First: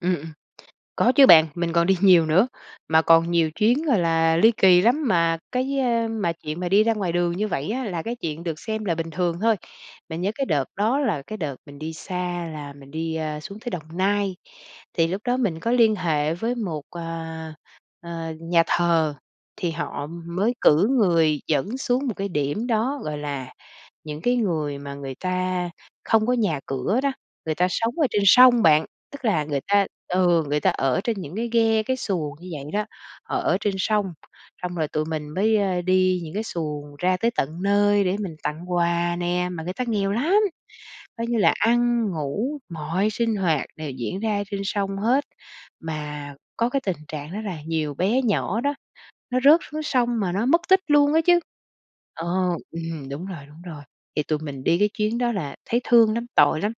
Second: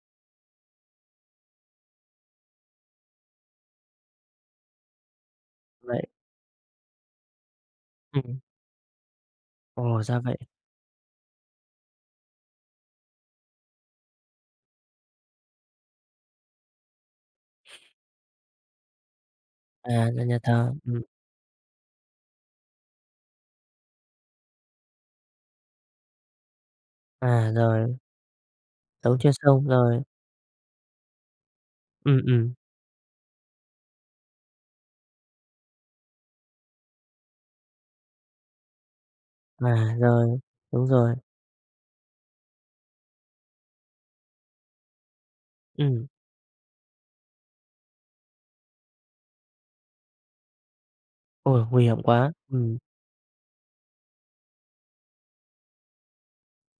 Ừm, ừm. Có chứ bạn, mình còn đi nhiều nữa, mà còn nhiều chuyến, gọi là, ly kỳ lắm mà cái, Vậy ơ, mà chuyện mà đi ra ngoài đường như vậy á là cái Ừm hứm. chuyện được xem là bình thường thôi. Ồ, ra Mình nhớ vậy. cái đợt đó là cái đợt mình đi xa là mình đi, a, xuống tới Đồng Nai. Thì lúc đó mình có liên hệ với một, ờ, ờ, nhà thờ thì họ, À, ưm, nhà nhà mới thờ. cử Ừm. người dẫn xuống một cái điểm đó, gọi là, những cái người mà người ta không có nhà cửa đó, À, người ta sống rồi. ở trên sông bạn, Sống tức trên là người sông, ta rồi. ừ, người ta ở trên những cái ghe cái Ừm, xuồng như ừm. vậy đó, ở trên sông. Xong rồi tụi mình mới, ơ, đi những cái xuồng ra tới tận nơi để mình tặng quà nè, mà người ta Quà, nghèo lắm, rồi. Đúng rồi. coi như là ăn, ngủ, mọi sinh hoạt đều diễn ra trên sông hết, Ừm. mà có cái tình trạng đó là nhiều bé nhỏ đó, nó rớt xuống sông mà nó mất tích luôn á chứ. Ôi, nguy hiểm Ờ, quá. Ừm. ừm, đúng rồi, đúng rồi. Thì tụi mình đi cái chuyến đó là thấy thương lắm, tội lắm.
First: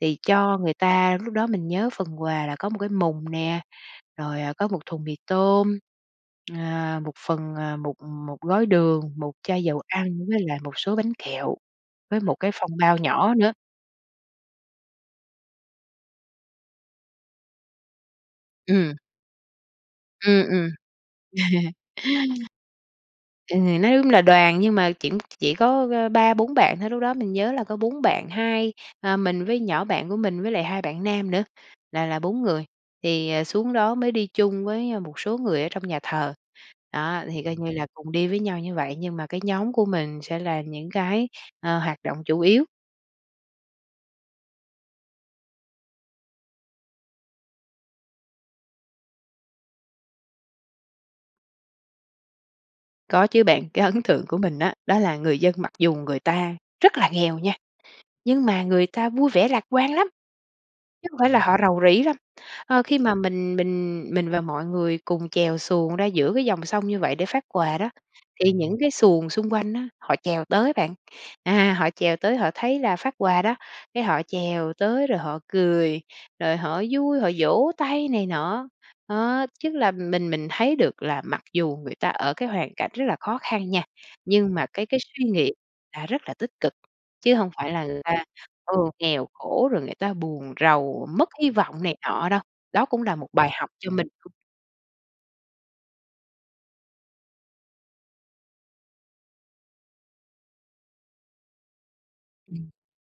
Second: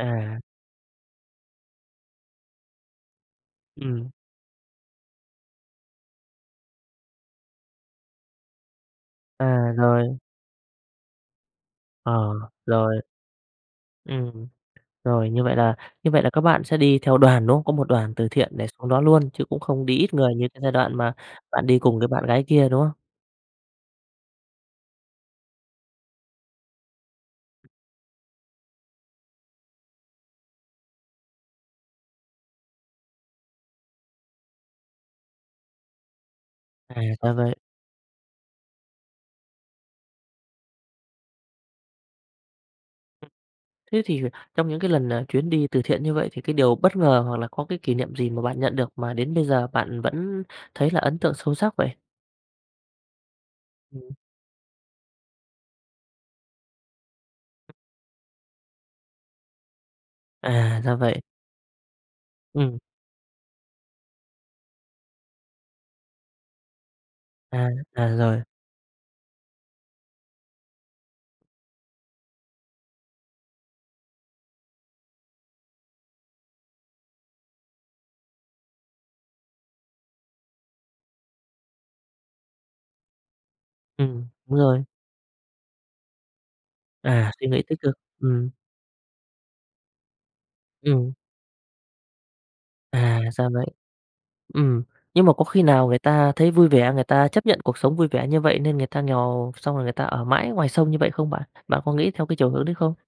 Thì cho người ta lúc đó mình nhớ phần quà là có 1 cái mùng nè, Ừm. rồi, à, có 1 thùng mì tôm, à, 1 phần, à, một một gói đường, 1 chai À, dầu rồi. ăn với lại một số bánh kẹo, với Ờ. 1 cái phong bao Rồi. nhỏ nữa. Ừm. Rồi, như vậy là như vậy là các bạn sẽ đi theo đoàn, đúng không? Có một đoàn từ thiện để x Ừm. đó luôn chứ cũng không đi ít người Ừm, như cái ừm. giai đoạn mà bạn đi cùng với bạn gái kia, đúng không? Ừm, nói, ưm, nói ưm là đoàn nhưng mà kiểm ch chỉ chỉ có, ơ, 3-4 bạn thôi, lúc đó mình nhớ là có 4 bạn 2, à, mình với nhỏ bạn của mình với lại 2 bạn nam nữa, là là 4 người. Thì, à, xuống đó mới đi chung với, ơ, một số người ở trong nhà thờ. À, Đó, ra thì vậy. coi như là cùng đi với nhau như vậy, nhưng mà cái nhóm của mình sẽ là những cái, ơ, hoạt động chủ yếu. Thế thì trong những cái lần, à, chuyến đi từ thiện như vậy thì cái điều bất ngờ hoặc là có cái kỷ niệm gì mà bạn nhận được mà đến bây giờ bạn vẫn thấy là ấn tượng sâu sắc vậy? Có chứ bạn. Cái ấn Ừm. tượng của mình á, đó là người dân mặc dù người ta rất là nghèo nha, nhưng mà người ta vui vẻ lạc quan lắm. À, ra Chứ hông vậy. phải là họ rầu rĩ đâu. Ừm. Ờ, khi mà mình mình, mình và mọi người cùng chèo xuồng ra giữa cái dòng sông như vậy để phát À. quà đó, À, rồi. thì những cái xuồng xung quanh á, họ chèo tới bạn. À, họ chèo tới họ thấy là phát quà đó, cái họ chèo tới rồi họ cười, rồi họ vui, họ vỗ tay này nọ. Ớ, chức là mình mình thấy được là mặc dù người ta ở cái hoàn cảnh rất là khó khăn nha, Ừm. nhưng Đúng mà rồi. cái cái suy nghĩ là rất là tích cực, À, chứ suy hông nghĩ phải tích là cực. người ta, Ừm. ừ, nghèo khổ rồi người ta buồn rầu Ừm. mất hy vọng này nọ đâu. Đó cũng là À, một ra bài vậy. học cho mình. Ừm, nhưng mà có khi nào người ta thấy vui vẻ, người ta chấp nhận cuộc sống vui vẻ như vậy nên người ta nghèo, xong rồi người ta ở mãi ngoài sông như vậy không bạn? Bạn có nghĩ theo cái chiều hướng Ừm. đấy không?